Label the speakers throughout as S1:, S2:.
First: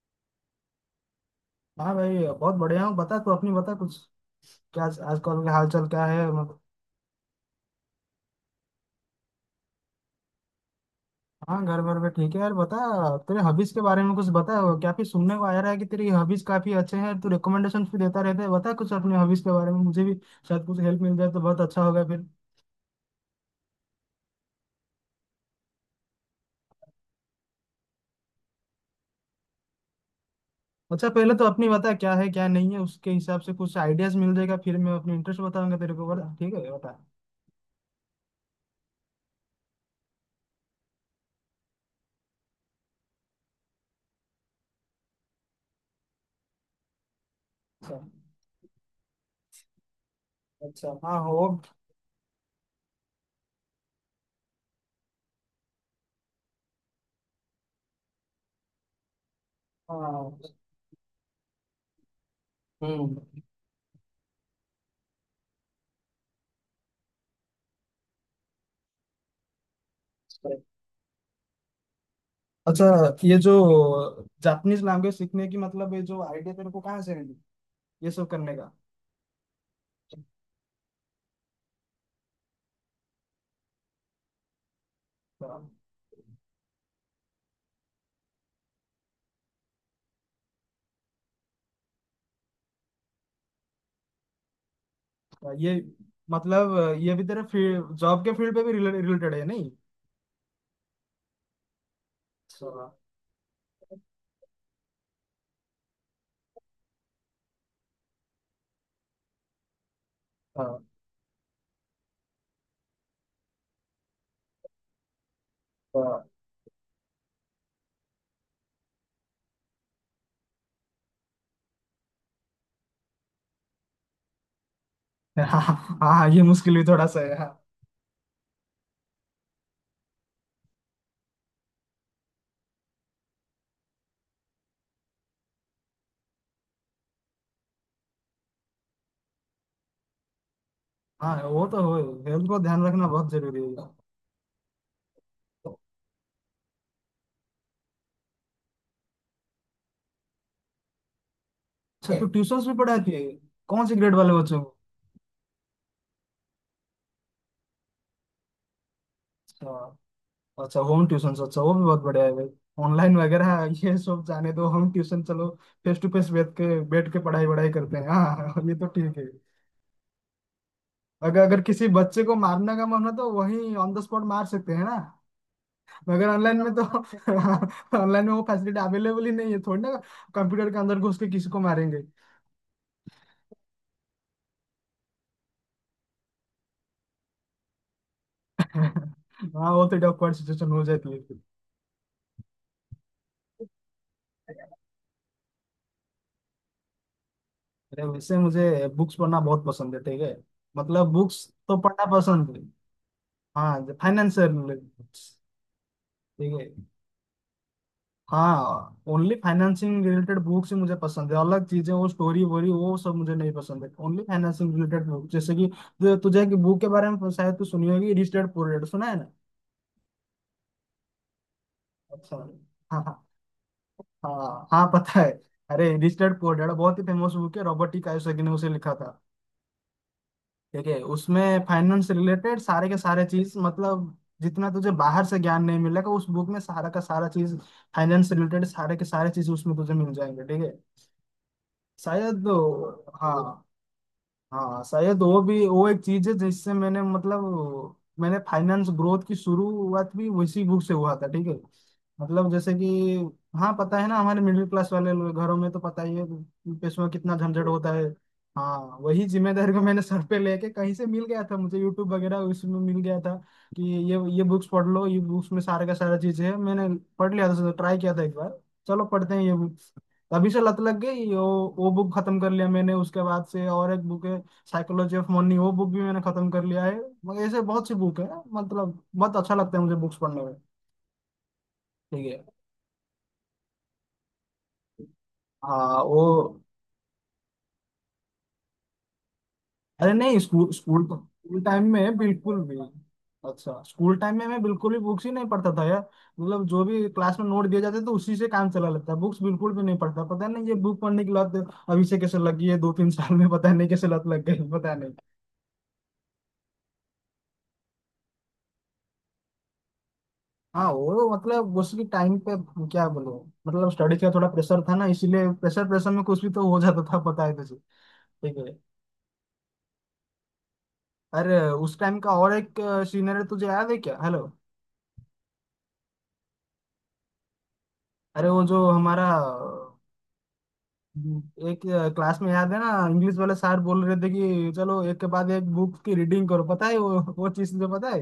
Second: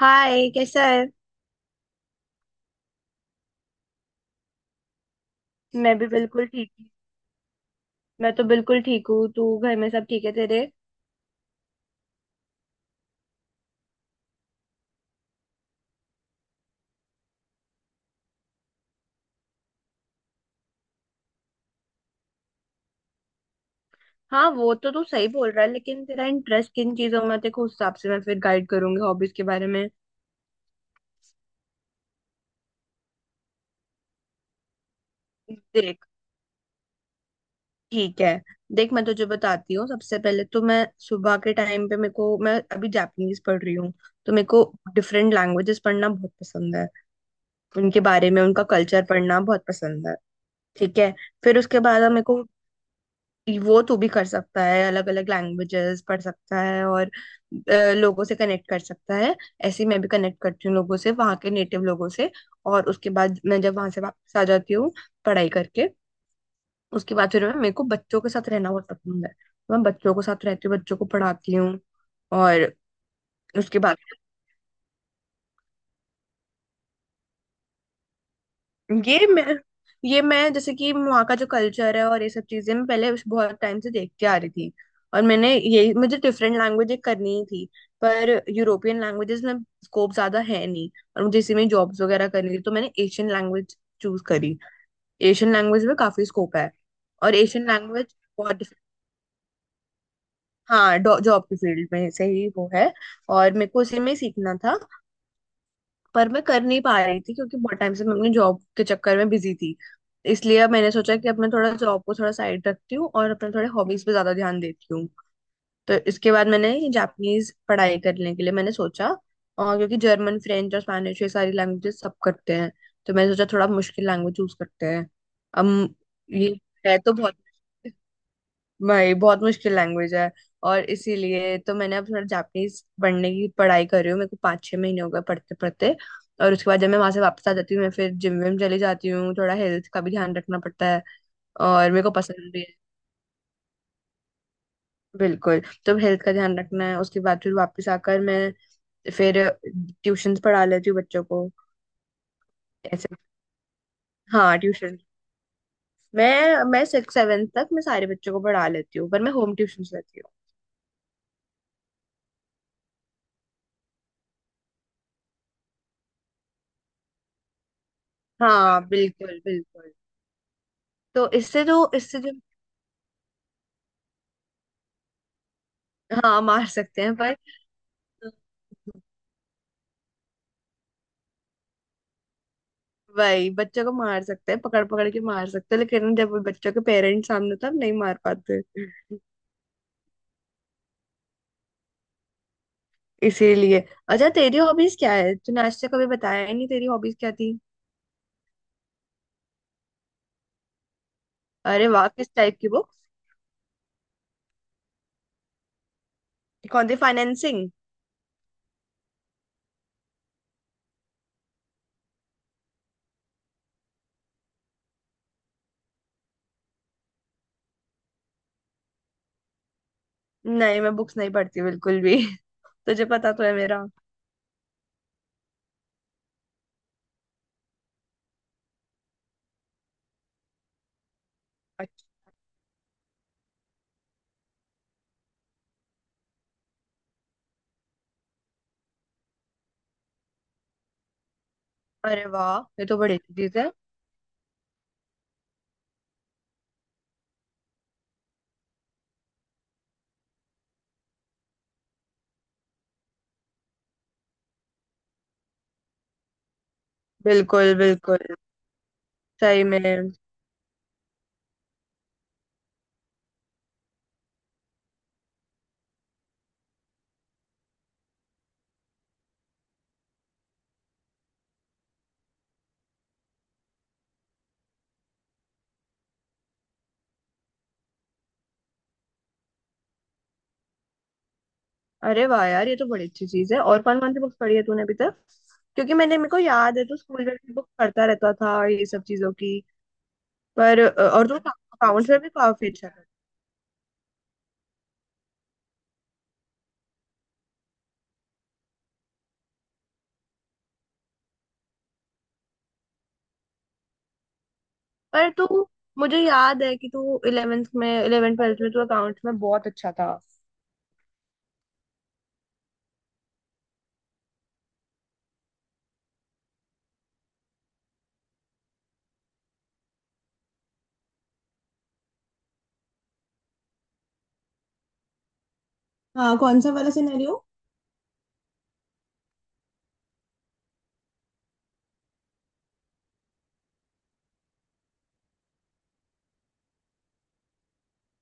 S1: हाय, कैसा है।
S2: हाँ भाई, बहुत बढ़िया हूँ। बता, तू अपनी बता कुछ। क्या आजकल का हाल चाल
S1: मैं
S2: क्या
S1: भी
S2: है
S1: बिल्कुल
S2: मतलब?
S1: ठीक हूँ। मैं तो बिल्कुल ठीक हूँ। तू घर में सब ठीक है तेरे।
S2: हाँ, घर घर में ठीक है यार। बता, तेरे हॉबीज के बारे में कुछ बता। वो क्या फिर सुनने को आ रहा है कि तेरी हॉबीज काफी अच्छे हैं, तू रिकमेंडेशन भी देता रहता है। बता कुछ अपने हॉबीज के बारे में, मुझे भी शायद कुछ हेल्प मिल जाए तो बहुत अच्छा होगा फिर।
S1: हाँ, वो तो तू सही बोल रहा है, लेकिन तेरा इंटरेस्ट किन चीजों में है, देखो उस हिसाब से मैं फिर गाइड करूंगी हॉबीज के बारे में।
S2: अच्छा, पहले तो अपनी बता क्या है क्या नहीं है, उसके हिसाब से कुछ आइडियाज मिल जाएगा। फिर मैं अपने इंटरेस्ट बताऊंगा तेरे
S1: देख।
S2: को। बता ठीक है, बता।
S1: ठीक है। देख, मैं तुझे बताती हूँ। सबसे पहले तो मैं सुबह के टाइम पे मेरे को मैं अभी जापानीज पढ़ रही हूँ। तो मेरे को डिफरेंट लैंग्वेजेस पढ़ना बहुत पसंद है।
S2: अच्छा।
S1: उनके बारे में उनका कल्चर पढ़ना बहुत पसंद है। ठीक
S2: अच्छा।
S1: है।
S2: हाँ, वो।
S1: फिर उसके बाद अब मेरे को वो तो भी कर सकता है, अलग अलग लैंग्वेजेस पढ़ सकता है और अ, लोगों से कनेक्ट कर सकता है। ऐसे ही मैं भी
S2: हाँ।
S1: कनेक्ट करती हूँ लोगों से, वहाँ के नेटिव लोगों से। और उसके
S2: हम्म।
S1: बाद मैं जब वहां से वापस आ जाती हूँ, पढ़ाई करके, उसके बाद फिर मैं मेरे को बच्चों के साथ रहना बहुत पसंद है। मैं बच्चों के साथ रहती हूँ, बच्चों को पढ़ाती हूँ। और
S2: अच्छा, ये जो
S1: उसके बाद
S2: जापानीज लैंग्वेज सीखने की मतलब ये जो आइडिया तेरे को कहाँ से मिली, ये सब करने का?
S1: ये मैं ये मैं जैसे कि वहाँ का जो कल्चर है, और ये सब चीजें मैं पहले उस बहुत टाइम से देखती आ रही थी। और
S2: अच्छा,
S1: मैंने, ये मुझे डिफरेंट लैंग्वेज करनी ही थी। पर यूरोपियन लैंग्वेजेस में स्कोप ज्यादा है नहीं। और मुझे इसी में जॉब्स वगैरह करनी थी, तो मैंने एशियन लैंग्वेज चूज करी। एशियन
S2: ये
S1: लैंग्वेज में काफी स्कोप है।
S2: मतलब ये भी
S1: और
S2: तेरे
S1: एशियन
S2: फील्ड,
S1: लैंग्वेज
S2: जॉब के फील्ड
S1: बहुत
S2: पे भी रिलेटेड है नहीं?
S1: हाँ, जॉब की फील्ड में से ही वो है।
S2: अच्छा।
S1: और मेरे को उसी में ही सीखना था। पर मैं कर नहीं पा रही थी क्योंकि बहुत टाइम से मैं अपनी जॉब के चक्कर में बिजी थी। इसलिए अब
S2: हाँ,
S1: मैंने सोचा कि अब मैं थोड़ा जॉब को थोड़ा साइड रखती हूँ, और अपने थोड़े हॉबीज पे ज्यादा ध्यान देती हूँ। तो
S2: हाँ,
S1: इसके बाद मैंने, जापानीज पढ़ाई करने के लिए मैंने सोचा। और क्योंकि जर्मन, फ्रेंच और स्पेनिश, ये सारी लैंग्वेजेस सब करते हैं, तो मैंने सोचा थोड़ा मुश्किल लैंग्वेज चूज करते हैं।
S2: हाँ,
S1: अब
S2: हाँ, ये
S1: ये
S2: मुश्किल भी
S1: है
S2: थोड़ा
S1: तो
S2: सा
S1: बहुत,
S2: है हाँ।
S1: भाई बहुत मुश्किल लैंग्वेज है। और इसीलिए तो मैंने अब थोड़ा जापानीज पढ़ने की पढ़ाई कर रही हूँ। मेरे को 5 6 महीने हो गए पढ़ते पढ़ते। और उसके बाद जब मैं वहां से वापस आ जाती हूँ, मैं फिर जिम विम चली जाती हूँ। थोड़ा हेल्थ का भी ध्यान रखना पड़ता है,
S2: हाँ, वो तो
S1: और
S2: हो।
S1: मेरे को
S2: हेल्थ
S1: पसंद
S2: को
S1: भी है।
S2: ध्यान रखना बहुत जरूरी है।
S1: बिल्कुल, तो हेल्थ का ध्यान रखना है। उसके बाद फिर वापस आकर मैं फिर ट्यूशंस पढ़ा लेती हूँ बच्चों को।
S2: अच्छा, तो ट्यूशंस भी
S1: ऐसे।
S2: पढ़ाती है? कौन से ग्रेड वाले
S1: हाँ,
S2: बच्चों
S1: ट्यूशन। मैं सिक्स सेवन तक मैं सारे बच्चों को पढ़ा लेती हूँ, पर मैं होम ट्यूशन
S2: को?
S1: लेती हूँ।
S2: अच्छा, होम ट्यूशन। अच्छा, वो भी बहुत बढ़िया है भाई। ऑनलाइन वगैरह ये सब जाने दो, होम ट्यूशन चलो। फेस टू फेस बैठ के पढ़ाई वढ़ाई करते हैं। हाँ, हाँ, ये
S1: हाँ,
S2: तो ठीक है।
S1: बिल्कुल बिल्कुल। तो
S2: अगर अगर
S1: इससे जो
S2: किसी
S1: इससे
S2: बच्चे
S1: जो
S2: को मारने का मन हो तो वहीं ऑन द स्पॉट मार सकते हैं ना? मगर
S1: हाँ,
S2: ऑनलाइन
S1: मार
S2: में तो
S1: सकते हैं, पर
S2: ऑनलाइन में वो फैसिलिटी अवेलेबल ही नहीं है थोड़ी ना। कंप्यूटर के अंदर घुस के किसी को मारेंगे?
S1: वही बच्चों को मार सकते हैं, पकड़ पकड़ के मार सकते हैं, लेकिन जब वो बच्चों के पेरेंट्स सामने, तब नहीं मार पाते।
S2: हाँ, वो तो awkward सिचुएशन हो जाती है फिर।
S1: इसीलिए। अच्छा, तेरी हॉबीज क्या है? तूने आज तक कभी बताया ही नहीं, तेरी हॉबीज क्या थी।
S2: अरे वैसे मुझे बुक्स पढ़ना बहुत पसंद है। ठीक है, मतलब बुक्स तो
S1: अरे
S2: पढ़ना
S1: वाह, किस
S2: पसंद
S1: टाइप
S2: है।
S1: की बुक?
S2: हाँ, फाइनेंस से related। ठीक है।
S1: कौन सी फाइनेंसिंग?
S2: हाँ, ओनली फाइनेंसिंग रिलेटेड बुक्स ही मुझे पसंद है। अलग चीजें वो स्टोरी वोरी वो सब मुझे नहीं पसंद है। ओनली फाइनेंसिंग रिलेटेड बुक, जैसे कि जो तुझे की बुक के बारे में शायद तू सुनी होगी, रिच डैड पुअर डैड, सुना है ना?
S1: नहीं, मैं बुक्स नहीं पढ़ती बिल्कुल भी
S2: अच्छा। हाँ,
S1: तुझे
S2: हाँ।
S1: पता तो है मेरा।
S2: हाँ, हाँ, पता है। अरे, रिच डैड पुअर डैड बहुत ही फेमस बुक है। रॉबर्ट टी कायोसाकी ने उसे लिखा था। ठीक है, उसमें फाइनेंस
S1: अच्छा।
S2: रिलेटेड सारे के सारे चीज मतलब जितना तुझे बाहर से ज्ञान नहीं मिलेगा, उस बुक में सारा का सारा चीज, फाइनेंस रिलेटेड सारे के सारे चीज उसमें तुझे मिल जाएंगे। ठीक है,
S1: अरे
S2: शायद वो।
S1: वाह, ये तो बड़ी अच्छी
S2: हाँ,
S1: चीज है।
S2: हाँ, शायद वो भी वो एक चीज है जिससे मैंने मतलब मैंने फाइनेंस ग्रोथ की शुरुआत भी उसी बुक से हुआ था। ठीक है, मतलब जैसे कि। हाँ, पता है ना हमारे मिडिल क्लास वाले लोग- घरों में तो पता ही है पैसों का कितना झंझट
S1: बिल्कुल
S2: होता है।
S1: बिल्कुल।
S2: हाँ, वही
S1: सही
S2: जिम्मेदारी
S1: में।
S2: को मैंने सर पे लेके कहीं से मिल गया था मुझे, यूट्यूब वगैरह उसमें मिल गया था कि ये बुक्स पढ़ लो, ये बुक्स में सारा का सारा चीज है। मैंने पढ़ लिया था, ट्राई किया था एक बार। चलो पढ़ते हैं ये बुक। तभी से लत लग गई। वो बुक खत्म कर लिया मैंने, उसके बाद से और एक बुक है साइकोलॉजी ऑफ मनी। वो बुक भी मैंने खत्म कर लिया है। मगर ऐसे बहुत सी बुक है, मतलब बहुत अच्छा लगता है मुझे बुक्स पढ़ने में।
S1: अरे
S2: ठीक है,
S1: वाह यार, ये तो बड़ी अच्छी चीज है। और कौन कौन सी बुक्स पढ़ी है तूने अभी तक? क्योंकि
S2: हाँ
S1: मैंने,
S2: वो।
S1: मेरे को याद है, तो स्कूल में भी बुक पढ़ता रहता था ये सब चीजों की।
S2: अरे नहीं, स्कूल
S1: पर
S2: स्कूल तो,
S1: और तू
S2: स्कूल टाइम
S1: अकाउंट्स
S2: में
S1: में भी
S2: बिल्कुल
S1: काफी
S2: भी।
S1: अच्छा था।
S2: अच्छा, स्कूल टाइम में मैं बिल्कुल भी बुक्स ही नहीं पढ़ता था यार। मतलब जो भी क्लास में नोट दिए जाते तो उसी से काम चला लेता, बुक्स बिल्कुल भी नहीं पढ़ता। पता नहीं ये बुक पढ़ने की लत अभी से कैसे लगी है, दो तीन साल में पता नहीं कैसे लत लग गई, पता नहीं।
S1: पर तू, मुझे याद है कि तू 11th 12th में तू अकाउंट्स में बहुत अच्छा था।
S2: हाँ वो मतलब उसकी टाइम पे क्या बोलो, मतलब स्टडी का थोड़ा प्रेशर था ना, इसीलिए प्रेशर प्रेशर में कुछ भी तो हो जाता था पता है तुझे। ठीक है, अरे उस टाइम का और एक सीनियर तुझे याद है क्या? हेलो?
S1: हाँ, कौन सा वाला सिनेरियो?
S2: अरे वो जो हमारा एक क्लास में याद है ना, इंग्लिश वाले सर बोल रहे थे कि चलो एक के बाद एक बुक की रीडिंग करो, पता है वो चीज तुझे पता है,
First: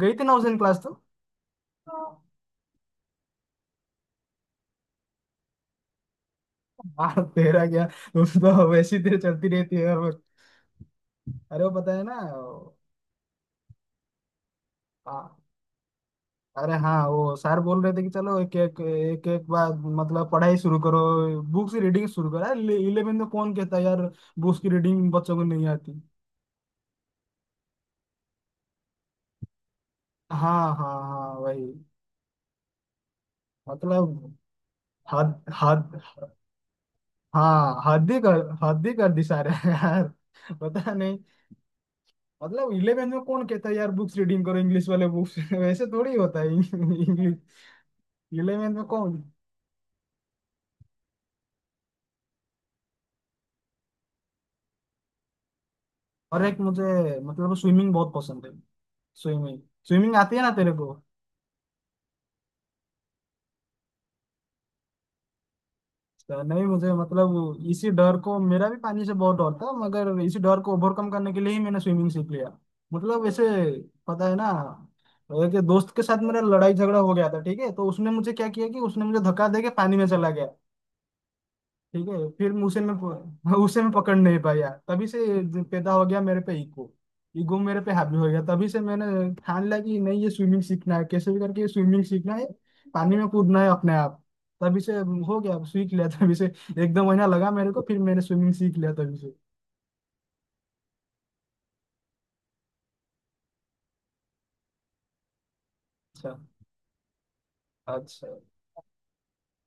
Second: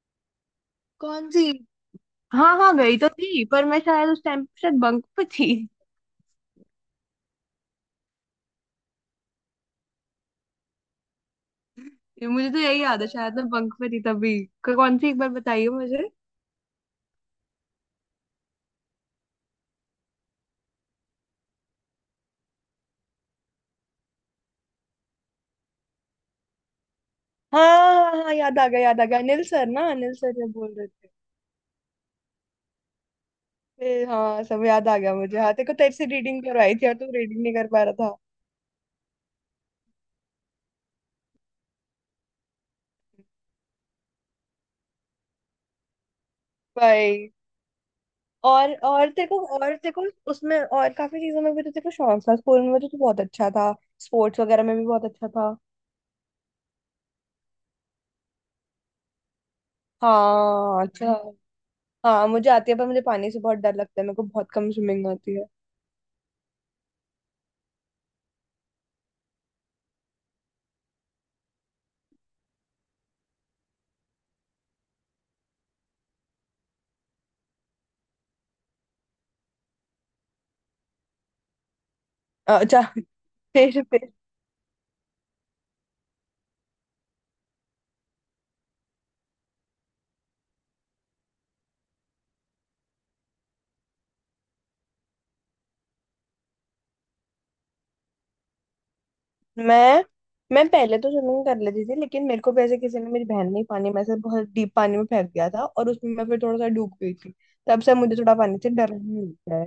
S2: गई थी ना उस दिन क्लास तो?
S1: कौन सी? हाँ हाँ, गई तो थी पर मैं शायद उस टाइम शायद बंक पे थी।
S2: हाँ तेरा क्या, उस तो वैसी तेरे चलती रहती है हर वक्त। अरे वो पता है ना।
S1: ये मुझे तो यही याद है, शायद मैं बंक पे थी तभी। कौन सी, एक बार बताइए मुझे।
S2: अरे हाँ, वो सर बोल रहे थे कि चलो एक एक बार मतलब पढ़ाई शुरू करो, बुक से रीडिंग शुरू करो। अरे इलेवेंथ में कौन कहता है यार, बुक्स की रीडिंग बच्चों को नहीं आती।
S1: हाँ हाँ हाँ, याद आ गया, याद आ गया, अनिल सर ना, अनिल सर जब बोल
S2: हाँ,
S1: रहे
S2: हाँ,
S1: थे।
S2: हाँ, वही मतलब।
S1: हाँ, सब याद आ गया
S2: हद
S1: मुझे। हाँ, तेरे
S2: हद।
S1: से रीडिंग करवाई थी और तू रीडिंग नहीं कर
S2: हाँ,
S1: पा रहा था।
S2: हद ही कर दी सारे यार। पता नहीं, मतलब इलेवेंथ में कौन कहता है यार बुक्स रीडिंग करो, इंग्लिश वाले बुक्स वैसे थोड़ी होता है
S1: भाई।
S2: इंग्लिश
S1: और
S2: इलेवेंथ में
S1: और
S2: कौन।
S1: तेरे को और तेरे को उसमें और काफी चीजों में भी तो तेरे को शौक था। स्कूल में तो तू बहुत अच्छा था, स्पोर्ट्स वगैरह में भी बहुत अच्छा था।
S2: और एक मुझे मतलब स्विमिंग बहुत पसंद है। स्विमिंग। स्विमिंग आती है ना तेरे
S1: हाँ,
S2: को?
S1: अच्छा। हाँ, मुझे आती है पर मुझे पानी से बहुत डर लगता है, मेरे को बहुत कम स्विमिंग आती है।
S2: तो नहीं मुझे मतलब इसी डर को, मेरा भी पानी से बहुत डर था, मगर इसी डर को ओवरकम करने के लिए ही मैंने स्विमिंग सीख लिया। मतलब ऐसे, पता है ना, एक दोस्त के साथ मेरा लड़ाई झगड़ा हो गया था। ठीक है, तो उसने मुझे क्या किया कि उसने मुझे धक्का दे के पानी में चला गया। ठीक है, फिर
S1: अच्छा
S2: उसे
S1: फिर
S2: मैं
S1: फिर
S2: पकड़ नहीं पाया। तभी से पैदा हो गया मेरे पे ईगो। ईगो मेरे पे हावी हो गया, तभी से मैंने ठान लिया कि नहीं ये स्विमिंग सीखना है, कैसे भी करके ये स्विमिंग सीखना है, पानी में कूदना है अपने आप। तभी से हो गया सीख लिया तभी से। एक दो महीना लगा मेरे को, फिर मैंने स्विमिंग सीख लिया तभी से।
S1: मैं मैं पहले तो स्विमिंग कर लेती थी, लेकिन मेरे को भी ऐसे किसी ने, मेरी बहन ने ही पानी में से बहुत डीप पानी में फेंक दिया था, और उसमें मैं
S2: अच्छा।
S1: फिर थोड़ा सा डूब गई थी। तब से मुझे
S2: अच्छा।
S1: थोड़ा पानी से डर लगने लग गया।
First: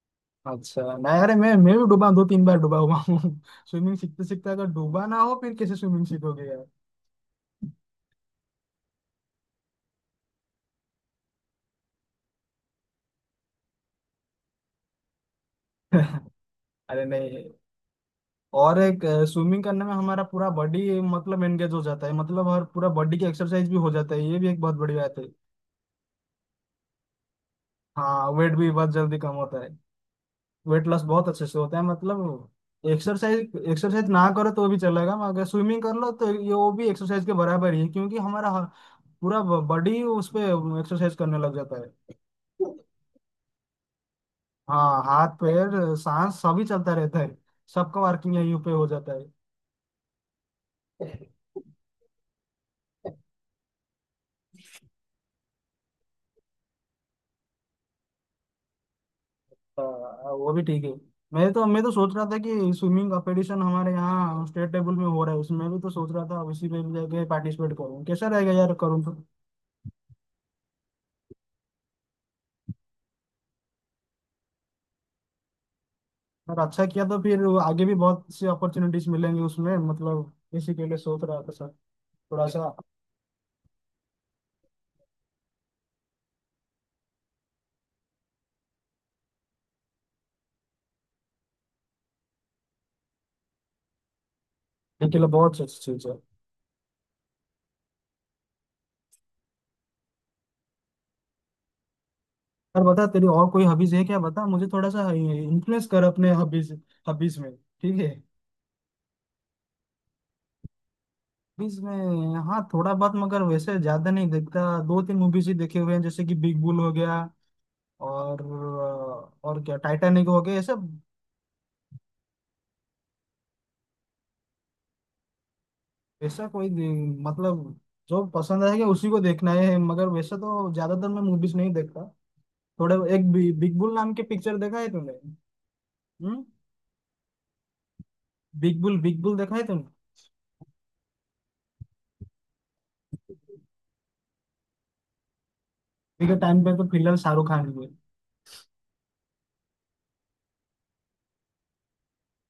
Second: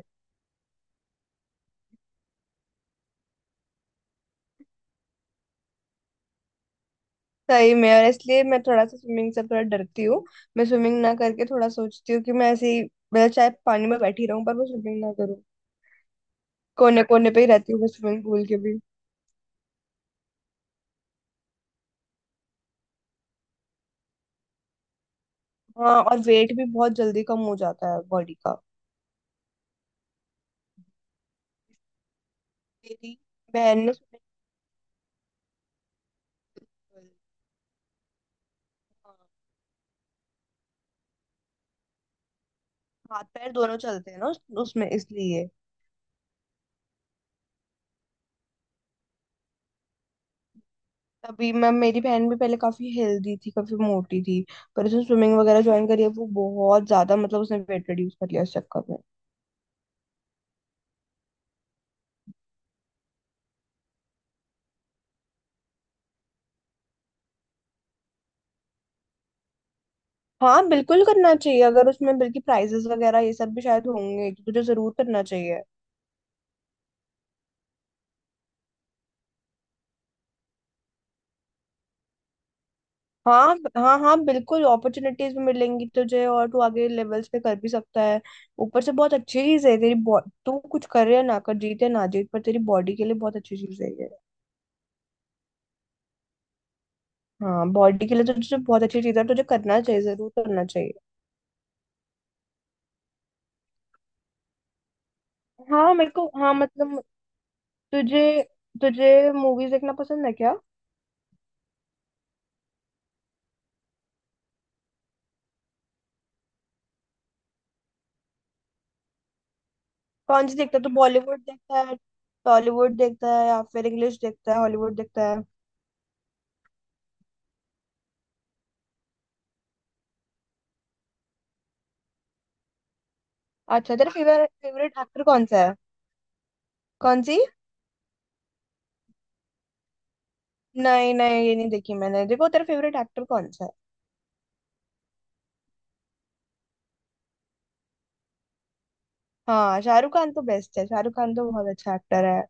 S2: अच्छा नहीं, अरे मैं भी डूबा हूँ, दो तीन बार डूबा हुआ हूँ। स्विमिंग सीखते सीखते अगर डूबा ना हो फिर कैसे स्विमिंग सीखोगे यार?
S1: सही में, और इसलिए मैं थोड़ा सा स्विमिंग से थोड़ा डरती हूँ। मैं स्विमिंग ना करके थोड़ा सोचती हूँ कि मैं ऐसे ही, मतलब चाहे पानी में बैठी रहूं पर मैं स्विमिंग ना करूँ। कोने
S2: अरे
S1: कोने पे
S2: नहीं।
S1: ही रहती हूँ मैं स्विमिंग पूल के भी।
S2: और एक, स्विमिंग करने में हमारा पूरा बॉडी मतलब एंगेज हो जाता है, मतलब हर पूरा बॉडी की एक्सरसाइज भी हो जाता है। ये भी एक बहुत बड़ी बात है।
S1: हाँ, और वेट भी बहुत जल्दी कम हो जाता है
S2: हाँ,
S1: बॉडी
S2: वेट
S1: का।
S2: भी बहुत जल्दी कम होता है। वेट लॉस बहुत अच्छे से होता है, मतलब
S1: मेरी
S2: एक्सरसाइज
S1: बहन ने
S2: एक्सरसाइज ना करो तो भी चलेगा, मगर स्विमिंग कर लो तो ये वो भी
S1: pool-
S2: एक्सरसाइज के बराबर ही है। क्योंकि हमारा
S1: हाँ,
S2: पूरा बॉडी उस पे एक्सरसाइज करने लग जाता है।
S1: हाथ पैर दोनों चलते हैं ना उसमें,
S2: हाँ, हाथ
S1: इसलिए।
S2: पैर सांस सभी चलता रहता है, सबका वर्किंग यहीं पे हो जाता है।
S1: तभी, मैं, मेरी बहन भी पहले काफी हेल्दी थी, काफी मोटी थी। पर उसने स्विमिंग वगैरह ज्वाइन करी है, वो बहुत ज्यादा, मतलब उसने वेट रिड्यूस कर लिया इस चक्कर में।
S2: वो भी ठीक है। मैं तो सोच रहा था कि स्विमिंग कंपटीशन हमारे यहाँ स्टेट लेवल में हो रहा है, उसमें भी तो सोच रहा था उसी में भी जाके पार्टिसिपेट करूँ कैसा रहेगा यार, करूँ तो।
S1: हाँ, बिल्कुल करना चाहिए। अगर उसमें बल्कि प्राइजेस वगैरह ये सब भी शायद होंगे, तो तुझे जरूर करना चाहिए।
S2: अगर अच्छा किया तो फिर आगे भी बहुत सी अपॉर्चुनिटीज मिलेंगी उसमें, मतलब इसी के लिए सोच रहा था सर, थोड़ा सा
S1: हाँ हाँ हाँ, बिल्कुल, अपॉर्चुनिटीज भी मिलेंगी तुझे, और तू आगे लेवल्स पे कर भी सकता है। ऊपर से बहुत अच्छी चीज है तेरी तू कुछ कर या ना कर, जीते ना जीत, पर तेरी बॉडी के लिए बहुत अच्छी चीज है ये।
S2: ये के लिए बहुत अच्छी चीज है।
S1: हाँ, बॉडी के लिए तो तुझे बहुत अच्छी चीज है, तुझे करना चाहिए, जरूर करना चाहिए।
S2: यार बता, तेरी और कोई हॉबीज है क्या? बता मुझे, थोड़ा सा इन्फ्लुएंस
S1: हाँ,
S2: कर
S1: मेरे को,
S2: अपने
S1: हाँ,
S2: हॉबीज।
S1: मतलब
S2: हॉबीज में ठीक है।
S1: तुझे तुझे मूवीज देखना पसंद है क्या?
S2: मूवीज में हाँ थोड़ा बहुत, मगर वैसे ज्यादा नहीं देखता। दो तीन मूवीज ही देखे हुए हैं जैसे कि बिग बुल हो गया, और और क्या टाइटैनिक हो
S1: कौन
S2: गया
S1: सी
S2: ऐसा।
S1: देखता है, तो बॉलीवुड देखता है, टॉलीवुड देखता है, या फिर इंग्लिश देखता है, हॉलीवुड देखता है?
S2: ऐसा कोई दे- मतलब जो पसंद आएगा उसी को देखना है, मगर वैसे तो ज्यादातर मैं मूवीज नहीं देखता। थोड़े एक बिग बुल
S1: अच्छा, तेरा
S2: नाम की
S1: फेवरेट
S2: पिक्चर देखा है
S1: फेवरेट
S2: तुमने?
S1: एक्टर कौन सा है?
S2: हम्म।
S1: कौन सी?
S2: बिग बुल, बिग बुल देखा है तुमने?
S1: नहीं नहीं, ये नहीं देखी मैंने, देखो तेरा फेवरेट एक्टर कौन सा है।
S2: अभी के टाइम पे तो फिलहाल शाहरुख खान की है।
S1: हाँ, शाहरुख खान तो बेस्ट है, शाहरुख खान तो बहुत अच्छा एक्टर है।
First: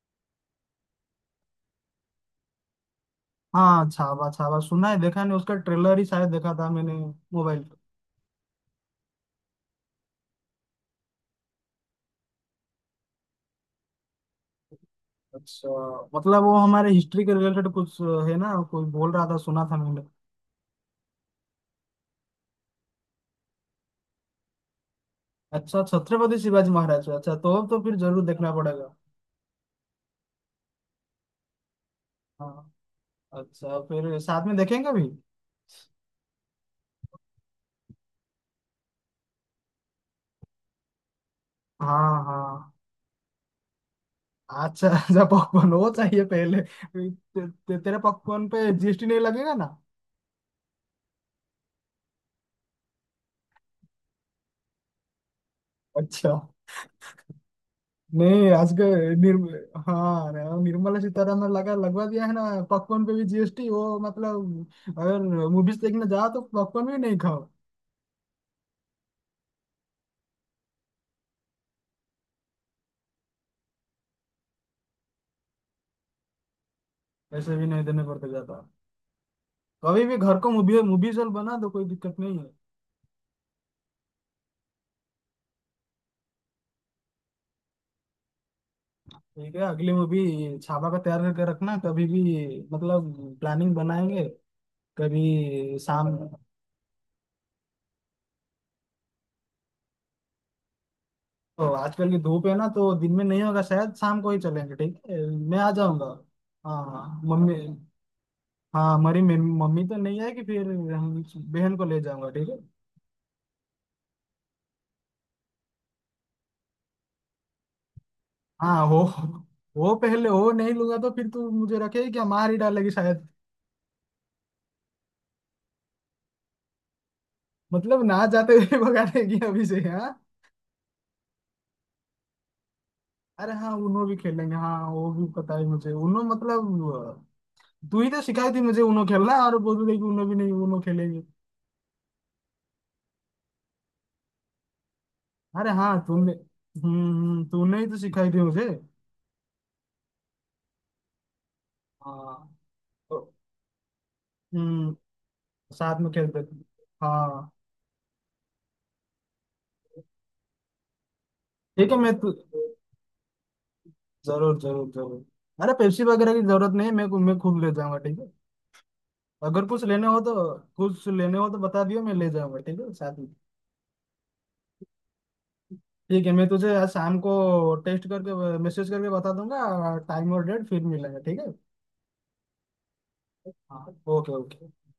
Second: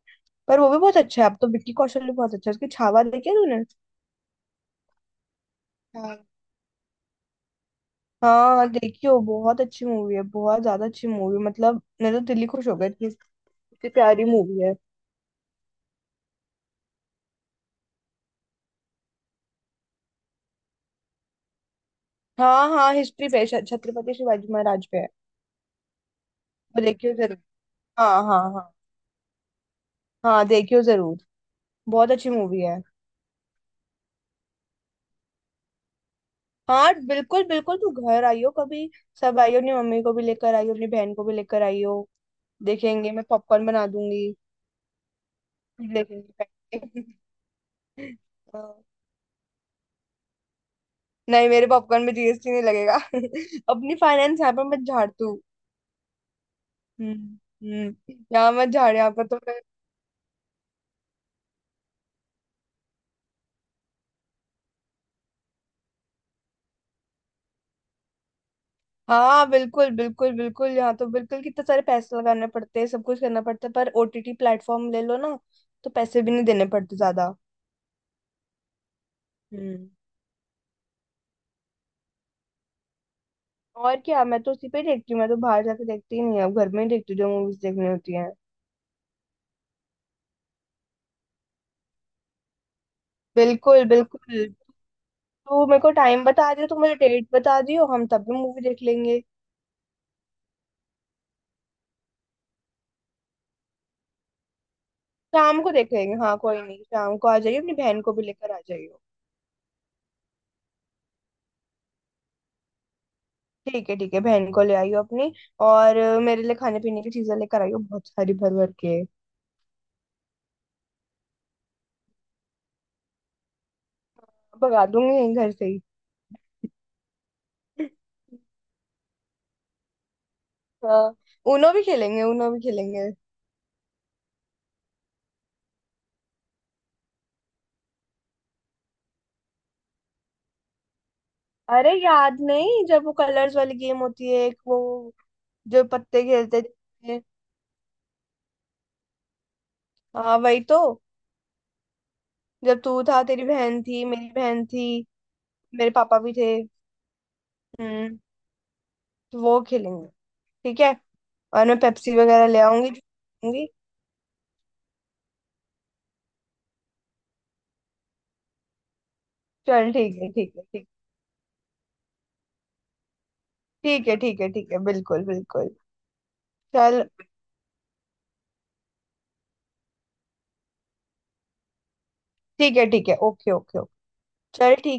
S1: पर वो भी बहुत अच्छा है, अब तो विक्की कौशल भी बहुत अच्छा है। उसकी छावा देखी है तूने?
S2: हाँ, छावा, छावा सुना है देखा नहीं, उसका ट्रेलर ही
S1: हाँ
S2: शायद देखा था मैंने मोबाइल पे।
S1: हाँ, देखी हो, बहुत अच्छी मूवी है, बहुत ज्यादा अच्छी मूवी, मतलब मेरे तो दिल ही खुश हो गया, इतनी इतनी प्यारी मूवी है।
S2: अच्छा, मतलब वो हमारे हिस्ट्री के रिलेटेड कुछ है ना, कोई बोल रहा था सुना था मैंने।
S1: हाँ हाँ, हिस्ट्री पे, छत्रपति शिवाजी महाराज पे है।
S2: अच्छा, छत्रपति शिवाजी
S1: वो
S2: महाराज,
S1: देखियो।
S2: अच्छा तो फिर
S1: हाँ
S2: जरूर
S1: हाँ
S2: देखना
S1: हाँ।
S2: पड़ेगा।
S1: हाँ, देखियो जरूर, बहुत अच्छी मूवी
S2: हाँ,
S1: है।
S2: अच्छा फिर साथ में देखेंगे भी।
S1: हाँ, बिल्कुल बिल्कुल, तू घर आइयो कभी। सब आइयो, अपनी मम्मी को भी लेकर आइयो, अपनी बहन को भी लेकर आइयो।
S2: हाँ, हाँ।
S1: देखेंगे, मैं पॉपकॉर्न बना दूंगी।
S2: अच्छा, अच्छा, पॉपकॉर्न वो
S1: देखेंगे
S2: चाहिए पहले।
S1: बैठ के।
S2: ते, ते, तेरे पॉपकॉर्न पे
S1: हाँ,
S2: जीएसटी नहीं लगेगा ना?
S1: नहीं, मेरे पॉपकॉर्न में जीएसटी नहीं लगेगा अपनी फाइनेंस यहाँ पर मत झाड़ तू।
S2: अच्छा
S1: हम्म।
S2: नहीं,
S1: यहाँ मत
S2: आज के
S1: झाड़, यहाँ पर तो
S2: निर्म
S1: मैं।
S2: हाँ ना, निर्मला सीतारमन लगा लगवा दिया है ना पॉपकॉर्न पे भी जीएसटी। वो मतलब अगर मूवीज देखने जाओ तो पॉपकॉर्न भी नहीं खाओ।
S1: हाँ बिल्कुल बिल्कुल बिल्कुल, यहाँ तो बिल्कुल कितने सारे पैसे लगाने पड़ते हैं, सब कुछ करना पड़ता है। पर ओटीटी प्लेटफॉर्म ले लो ना, तो पैसे भी नहीं देने पड़ते ज्यादा।
S2: ऐसे भी नहीं देने पड़ते ज्यादा।
S1: हम्म।
S2: कभी भी घर को मूवी मूवी चल बना दो, कोई दिक्कत नहीं है।
S1: और क्या, मैं तो उसी पे देखती हूँ, मैं तो बाहर जाके देखती ही नहीं हूँ, अब घर में ही देखती हूँ जो मूवीज देखनी होती हैं।
S2: ठीक है, अगली मूवी छापा का तैयार करके रखना कभी भी, मतलब प्लानिंग
S1: बिल्कुल
S2: बनाएंगे
S1: बिल्कुल, तू
S2: कभी
S1: मेरे को
S2: शाम।
S1: टाइम बता दियो, तू मुझे डेट बता दियो, हम तब भी मूवी देख लेंगे।
S2: ओ, आजकल की धूप है ना तो दिन में नहीं होगा शायद, शाम को ही चलेंगे ठीक है। मैं
S1: शाम
S2: आ
S1: को देख
S2: जाऊंगा।
S1: लेंगे, हाँ, कोई नहीं, शाम
S2: हाँ
S1: को आ
S2: मम्मी,
S1: जाइयो, अपनी बहन को भी लेकर आ
S2: हाँ
S1: जाइयो।
S2: हमारी मम्मी तो नहीं आएगी, फिर हम बहन को ले जाऊंगा ठीक है।
S1: ठीक है ठीक है, बहन को ले आइयो अपनी। और मेरे लिए खाने पीने की चीजें लेकर आइयो, बहुत सारी भर भर
S2: हाँ,
S1: के।
S2: वो पहले, वो नहीं लूंगा तो फिर तू मुझे रखेगी क्या, मार ही डालेगी शायद।
S1: भगा दूंगी यहीं घर से ही।
S2: मतलब ना जाते हुए भगा देगी अभी से हाँ।
S1: हाँ। उनो भी खेलेंगे, उनो भी खेलेंगे।
S2: अरे हाँ, उनो भी खेलेंगे। हाँ, वो भी पता है मुझे उनो, मतलब तू ही तो सिखाई थी मुझे उनो खेलना, और बोल रही कि उनो भी नहीं, उनो खेलेंगे।
S1: अरे याद नहीं, जब वो कलर्स वाली गेम होती है, एक वो,
S2: अरे
S1: जो
S2: हाँ
S1: पत्ते
S2: तूने,
S1: खेलते
S2: हम्म,
S1: थे।
S2: तूने ही तो सिखाई थी मुझे।
S1: हाँ, वही तो,
S2: हाँ,
S1: जब तू
S2: तो,
S1: था, तेरी बहन थी, मेरी बहन थी,
S2: हम्म,
S1: मेरे
S2: साथ में
S1: पापा भी
S2: खेलते
S1: थे।
S2: थे हाँ।
S1: हम्म। तो वो खेलेंगे। ठीक है। और मैं
S2: ठीक है,
S1: पेप्सी वगैरह ले आऊंगी जो खाऊंगी।
S2: जरूर जरूर जरूर। अरे पेप्सी वगैरह की जरूरत नहीं है, मैं खुद ले जाऊंगा ठीक है। अगर कुछ
S1: चल,
S2: लेने
S1: ठीक
S2: हो
S1: है
S2: तो
S1: ठीक है ठीक।
S2: कुछ लेने हो तो बता दियो, मैं ले जाऊंगा ठीक है साथ में।
S1: ठीक है ठीक है ठीक है, बिल्कुल बिल्कुल।
S2: ठीक है, मैं तुझे आज
S1: चल,
S2: शाम को टेस्ट करके मैसेज करके बता दूंगा टाइम और डेट, फिर मिलेंगे ठीक है।
S1: ठीक है ठीक है, ओके ओके
S2: हाँ,
S1: ओके।
S2: ओके,
S1: चल,
S2: ओके।
S1: ठीक।